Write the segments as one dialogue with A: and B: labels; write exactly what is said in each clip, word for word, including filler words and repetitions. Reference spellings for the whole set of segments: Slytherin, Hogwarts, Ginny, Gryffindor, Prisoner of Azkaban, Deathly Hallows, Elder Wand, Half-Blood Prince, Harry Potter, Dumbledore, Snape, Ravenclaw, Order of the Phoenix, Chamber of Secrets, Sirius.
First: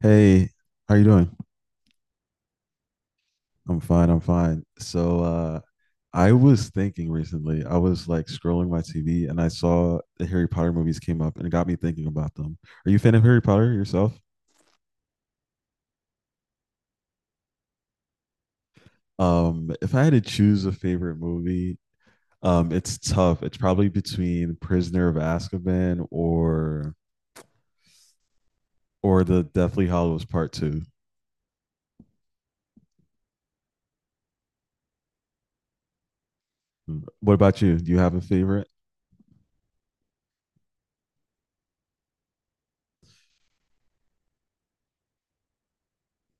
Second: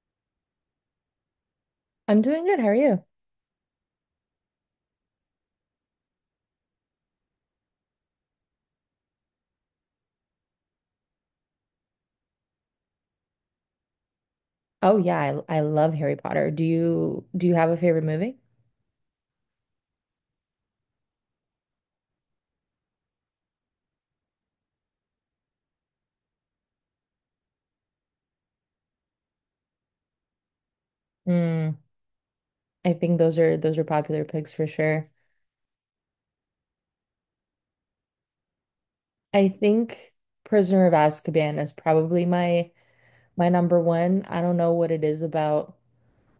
A: Hey, how you doing?
B: I'm doing good. How are you?
A: I'm fine, I'm fine. So uh I was thinking recently, I was like scrolling my T V and I saw the Harry Potter movies came up and it got me thinking about them. Are you a fan of Harry Potter yourself?
B: Oh yeah, I I love Harry Potter. Do you do you have a favorite movie?
A: Um, if I had to choose a favorite movie, um, it's tough. It's probably between Prisoner of Azkaban or or the Deathly Hallows Part Two.
B: Mm, I think those are those are popular picks for sure.
A: What about you? Do you have a favorite?
B: I think Prisoner of Azkaban is probably my my number one. I don't know what it is about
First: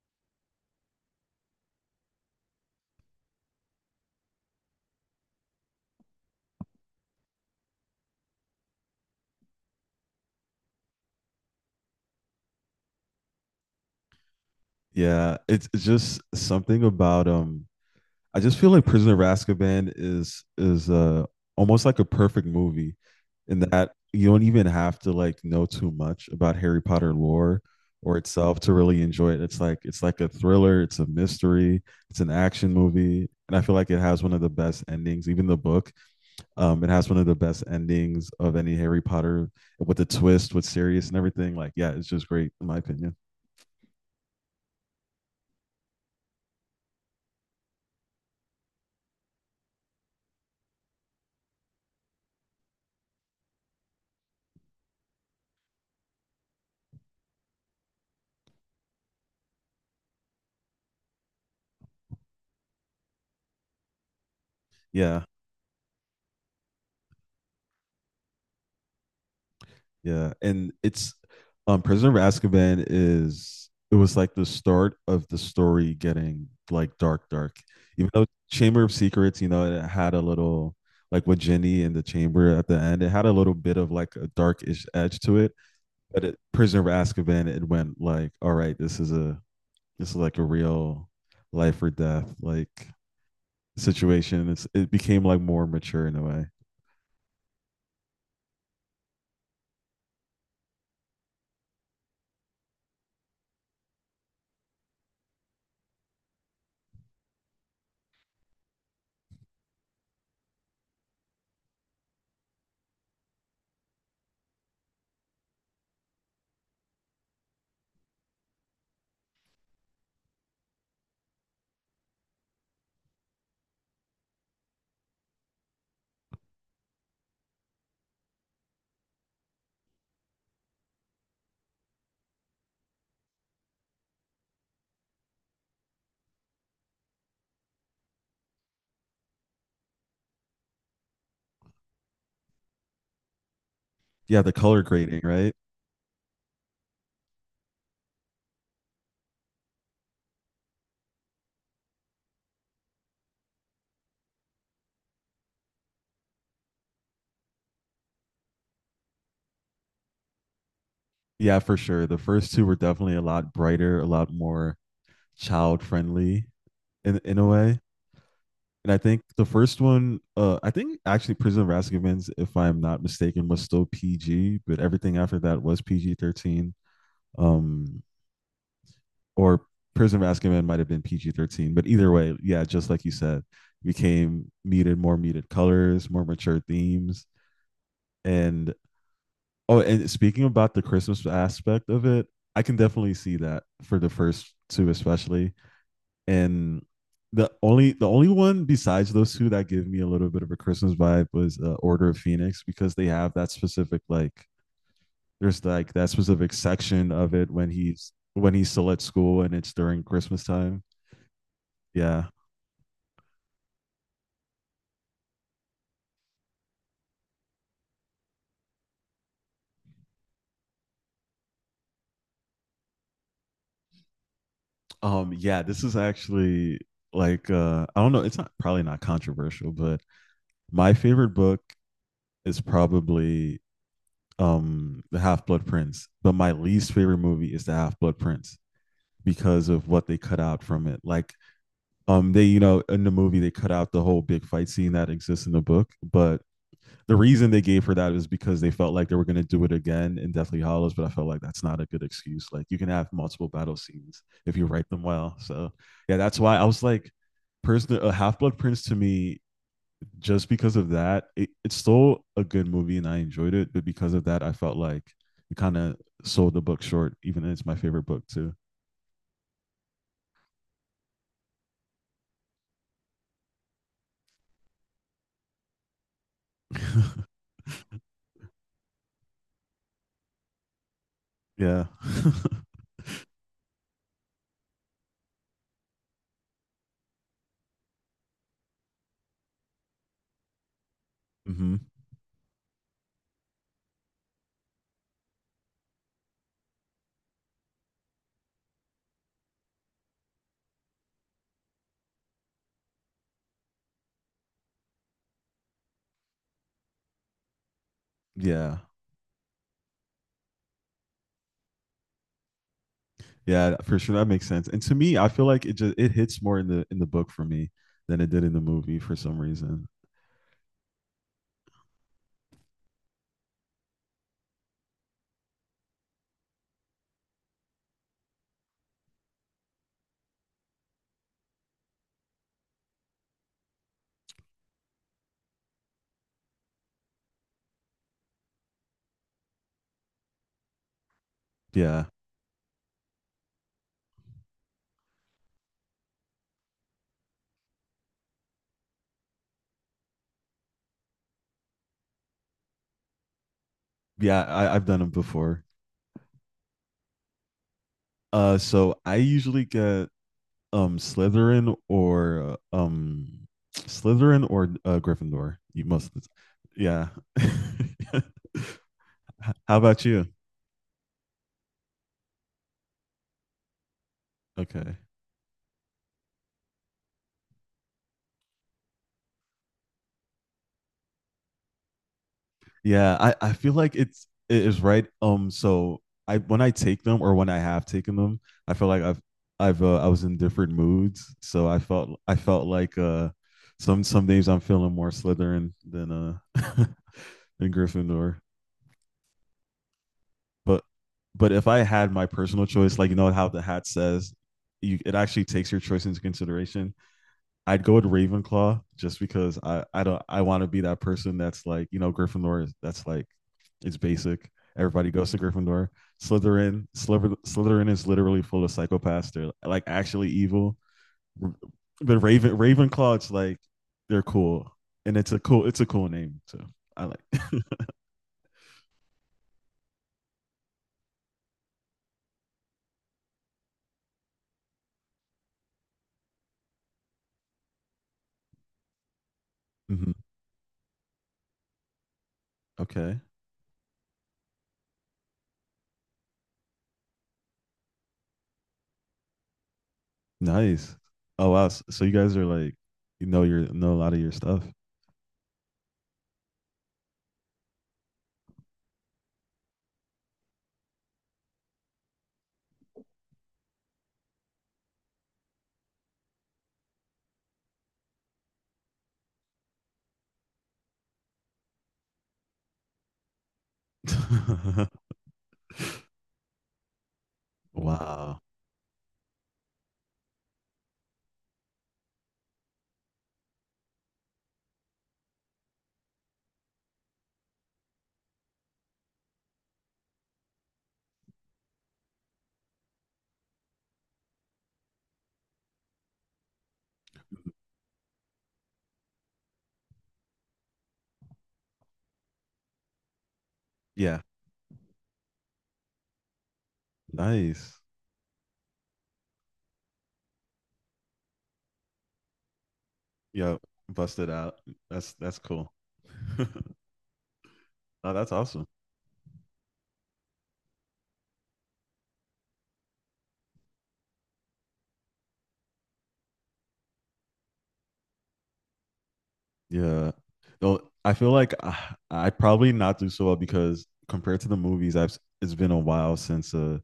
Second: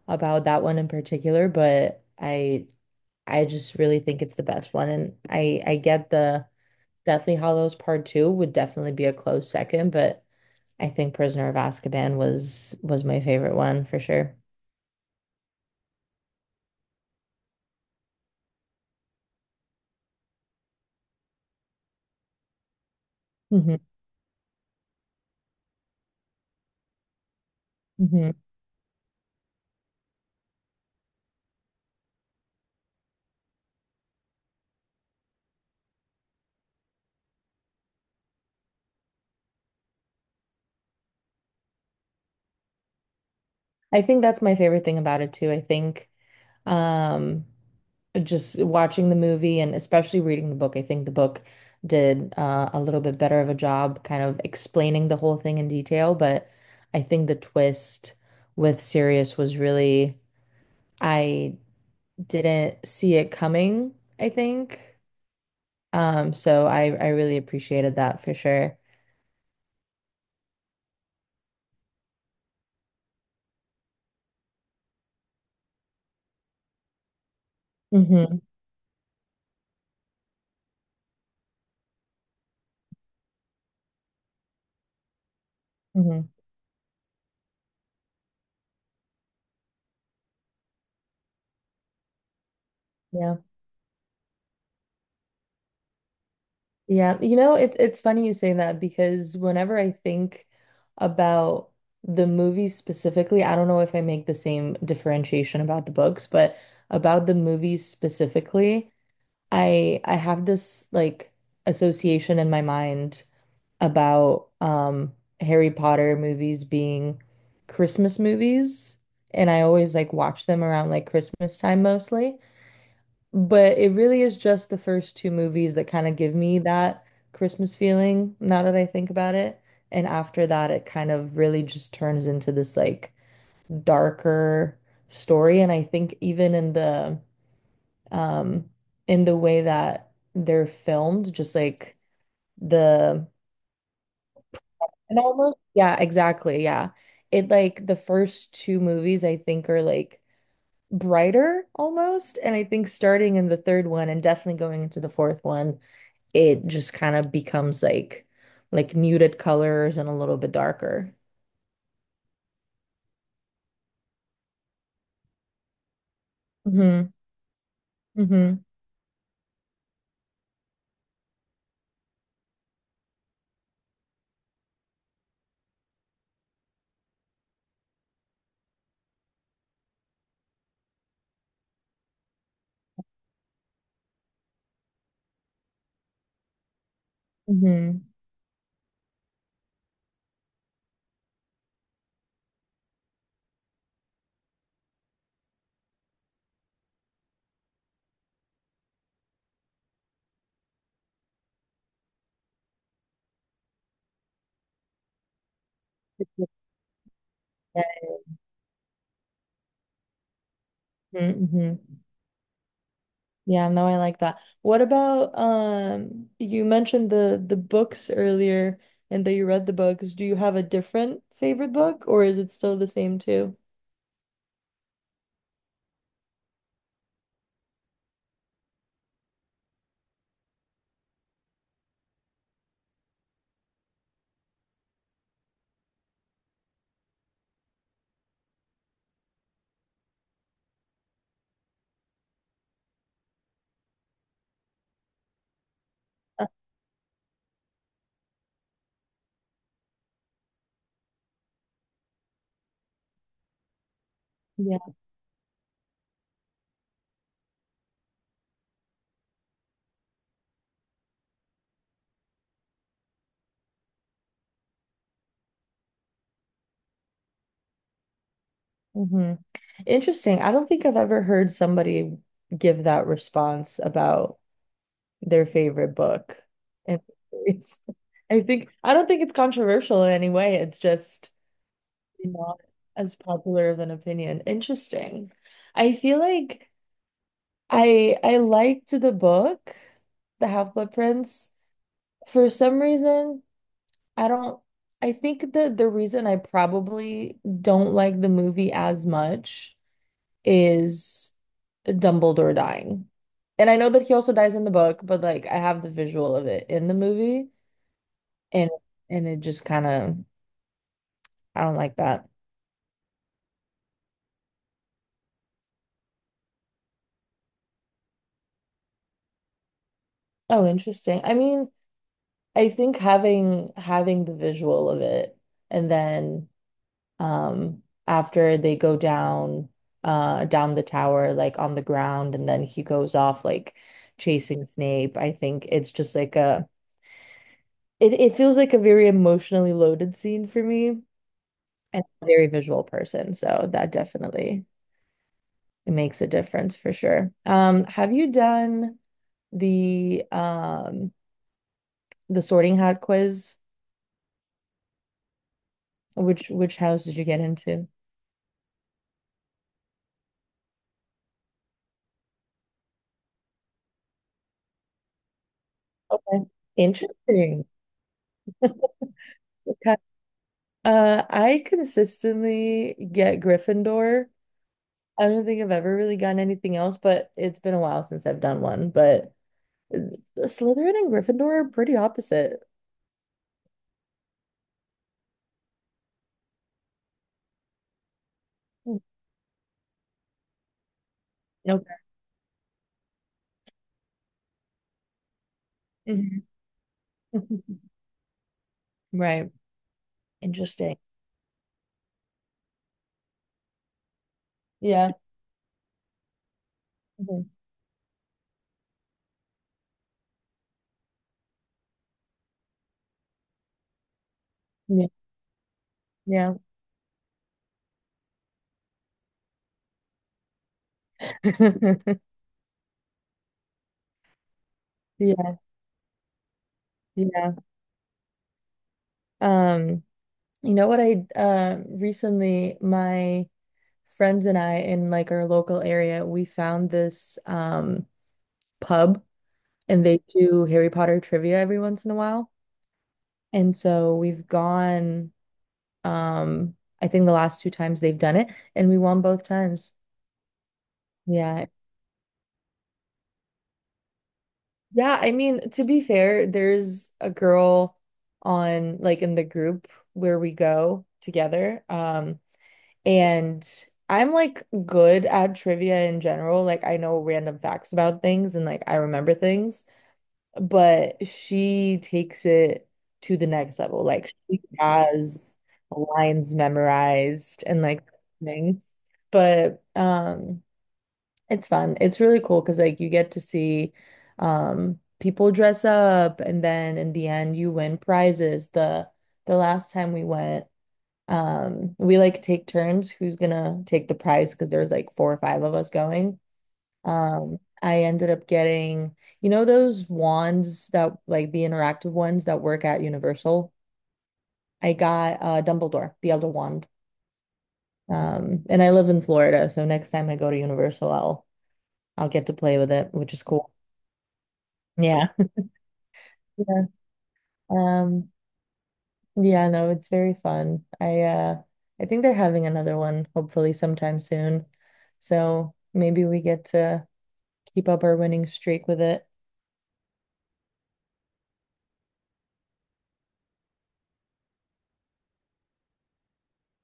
B: about that one in particular, but I I just really think it's the best one. And I I get the Deathly Hallows Part Two would definitely be a close second, but I think Prisoner of Azkaban was was my favorite one for sure.
A: Yeah, it's it's just something about um I just feel like Prisoner of Azkaban is is uh almost like a perfect movie in
B: hmm
A: that you don't even have to like know too much about Harry Potter lore or itself to really enjoy it. It's like it's like a thriller, it's a mystery, it's an action movie, and I feel like it has one of the best endings. Even the book, um, it has one of the best endings of any Harry Potter with the twist with Sirius and everything. Like, yeah, it's just great in my opinion.
B: I think that's my favorite thing about it too. I think um, just watching the movie and especially reading the book, I think the book did uh, a little bit better of a job kind of explaining the whole thing in detail. But I think the twist with Sirius was really, I didn't see it coming, I think.
A: Yeah.
B: Um, so I, I really appreciated that for sure.
A: Yeah, and it's, um Prisoner of Azkaban, is it was like the start of the story getting like dark, dark. Even though
B: hmm
A: Chamber of Secrets, you know, it had a little, like, with Ginny in the chamber at the end, it had a little bit of like a darkish edge to it. But
B: hmm
A: it, Prisoner of Azkaban, it went like, all right, this is a this is like a real life or death like
B: Yeah.
A: situation. It's it became like more mature in a way.
B: Yeah, you know, it's it's funny you say that because whenever I think about the movies specifically, I don't know if I make the same differentiation about the books, but about the movies specifically, I I have this like association in my mind about um Harry Potter movies being Christmas movies, and I always like watch them around like Christmas time mostly. But it really is just the first two movies that kind of give me that Christmas feeling now that I think about it. And after that, it kind of really just turns into this like darker story. And I think even in the um in the way that they're filmed, just like the
A: Yeah, the color
B: and
A: grading, right?
B: almost yeah, exactly. Yeah. It like the first two movies I think are like brighter almost. And I think starting in the third one and definitely going into the fourth one, it just kind of becomes like like muted colors and a little bit darker.
A: Yeah, for sure. The first two were definitely a lot brighter, a lot more child friendly
B: Hmm
A: in in a way.
B: hmm
A: And I think the first one, uh, I think actually Prison of Azkaban's, if I'm not mistaken, was still P G, but everything after that was P G thirteen. Um, or Prison of Azkaban might have been P G thirteen, but either way, yeah, just like you said, became muted, more muted colors, more mature themes,
B: hmm
A: and oh, and speaking about the Christmas aspect of it, I can definitely see that for the first two especially. And the only the only one besides those two that give me a little bit of a Christmas vibe was uh, Order of Phoenix because they have that specific like there's like that specific section of it when he's when he's still at school and it's during Christmas time.
B: Yeah. hmm
A: Yeah.
B: Yeah, no, I like that. What about um you mentioned the the books earlier and that you read the books. Do you have a different favorite book or is it still the same too?
A: Um yeah, this is actually like, uh I don't know, it's not, probably not controversial, but my favorite book is probably um the Half Blood Prince, but my least favorite movie is the Half Blood Prince because of what they cut out from it. Like, um they, you know in the movie they cut out the whole big fight scene that exists in the book, but
B: Uh,
A: the reason they gave for that is because they felt like they were going to do it again in Deathly Hallows. But I felt like that's not a good excuse. Like, you can have multiple battle scenes if you
B: Yeah.
A: write them well. So yeah, that's why I was like, person, a Half Blood Prince to me, just because of that, it, it's still a good movie and I enjoyed it. But because of that, I felt like it kind of sold the book short, even though it's my favorite book too.
B: Interesting. I don't think I've ever heard somebody give that response about their favorite book. And it's, I think, I don't think it's controversial in any way. It's just
A: Yeah.
B: not as popular of an opinion. Interesting. I feel like I I liked the book, The Half-Blood Prince.
A: Hmm.
B: For some reason, I don't, I think that the reason I probably don't like the movie as much is Dumbledore dying. And I know that he also dies in the book, but like I have the visual of it in the movie and
A: Yeah.
B: and it just kind of I don't like that.
A: Yeah, for sure. That makes sense. And to me, I feel like it just it hits more in the in the book for me than it did in the movie for some reason.
B: Oh, interesting. I mean, I think having having the visual of it and then um after they go down uh down the tower like on the ground and then he goes off like chasing Snape. I think it's just like a it, it feels like a very emotionally loaded scene for me. And I'm
A: Yeah.
B: a very visual person, so that definitely makes a difference for sure. Um, have you done the um the Sorting Hat quiz?
A: Yeah, I, I've done them before.
B: Which which house did you get into?
A: Uh, so I usually get, um Slytherin or uh, um Slytherin or, uh, Gryffindor. You, most of the
B: Okay.
A: time.
B: Interesting.
A: Yeah. How
B: Okay.
A: about you?
B: Uh, I consistently get Gryffindor.
A: Okay.
B: I don't think I've ever really gotten anything else, but it's been a while since I've done one. But uh, Slytherin and Gryffindor are pretty opposite.
A: Yeah, I I feel like it's it is right. Um, so I when I take them or when I have taken them, I feel
B: Mm.
A: like I've I've uh, I was in different moods. So I felt I felt like, uh some some days I'm feeling more Slytherin than uh
B: Okay.
A: than Gryffindor.
B: Right.
A: But
B: Interesting.
A: but if I had my personal choice, like, you know how the hat says, you
B: Yeah.
A: it actually takes your choice into consideration.
B: Mhm.
A: I'd go with Ravenclaw just because I I don't I want to be that person that's like, you know Gryffindor. That's, like, it's basic.
B: Yeah.
A: Everybody goes to Gryffindor.
B: Yeah.
A: Slytherin, Sliver, Slytherin is literally full of psychopaths. They're like actually evil. But Raven Ravenclaw, it's like, they're cool, and it's a
B: Yeah.
A: cool it's a cool name too. I like.
B: Yeah. Um, you know what I uh, recently my friends and I in like our local area, we found this um pub and they do Harry Potter trivia every once in a while.
A: Okay.
B: And so we've gone um I think the last two times they've done it and we won both times.
A: Nice. Oh wow.
B: Yeah.
A: S- So you guys, are like, you know your know a lot of your stuff.
B: Yeah, I mean, to be fair, there's a girl on like in the group where we go together. Um, and I'm like good at trivia in general. Like I know random facts about things and like I remember things, but she takes it to the next level. Like she has lines memorized and like
A: Wow.
B: things. But um it's fun. It's really cool because like you get to see um people dress up and then in the end you win prizes. The the last time we went, um we like take turns who's gonna take the prize because there was like four or five of us going. Um, I ended up getting, you know, those wands that like the interactive ones that work at Universal.
A: Yeah.
B: I got uh Dumbledore, the Elder Wand.
A: Nice.
B: Um, and I live in Florida, so next time I go to Universal, I'll I'll get to play with it, which is
A: Yep.
B: cool.
A: Busted out. That's
B: Yeah.
A: that's cool.
B: Yeah.
A: Oh,
B: Um,
A: that's awesome.
B: yeah, no, it's very fun. I uh I think they're having another one hopefully sometime soon. So maybe we get to keep up our winning streak with it.
A: Yeah. Though I feel like I, I probably not do so well because, compared to the movies, I've s- it's been a while since uh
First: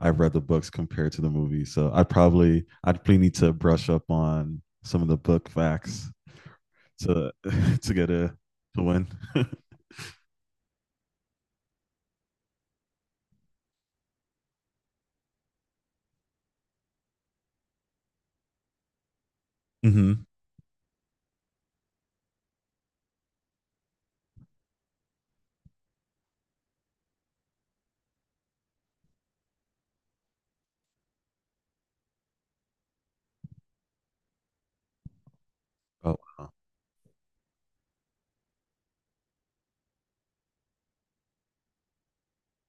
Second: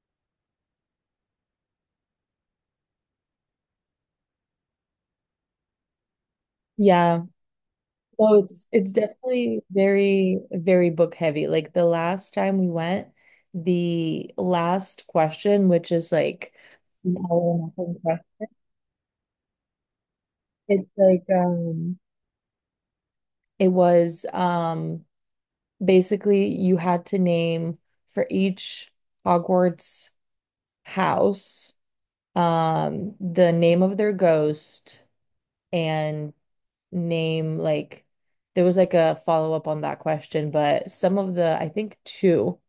A: I've read the books compared to the movies. So I probably I'd probably need to brush up on some of the book facts
B: Yeah.
A: to to get a
B: So it's
A: to
B: it's
A: win.
B: definitely very, very book heavy. Like the last time we went, the last question, which is like an all or nothing question,
A: Mhm.
B: it's like um it was um basically you had to name for each Hogwarts house, um, the name of their ghost,
A: Oh,
B: and name like there was like a follow-up on that question, but some of the I think two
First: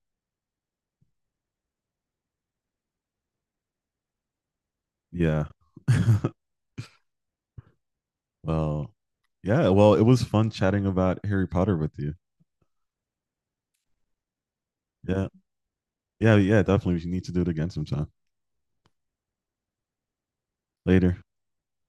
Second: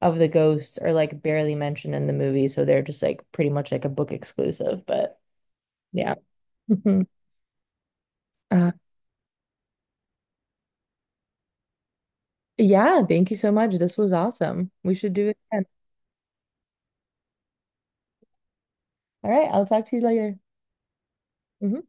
B: of the ghosts are like barely mentioned in the movie, so they're just like pretty much like a book exclusive, but
A: yeah.
B: yeah. Uh,
A: Well, yeah. Well, it was fun chatting about Harry Potter with you.
B: yeah, thank you so much. This was awesome. We should
A: Yeah.
B: do it again.
A: Yeah. Yeah. Definitely. We need to do it again sometime
B: All right, I'll talk to you later.
A: later.
B: Mhm.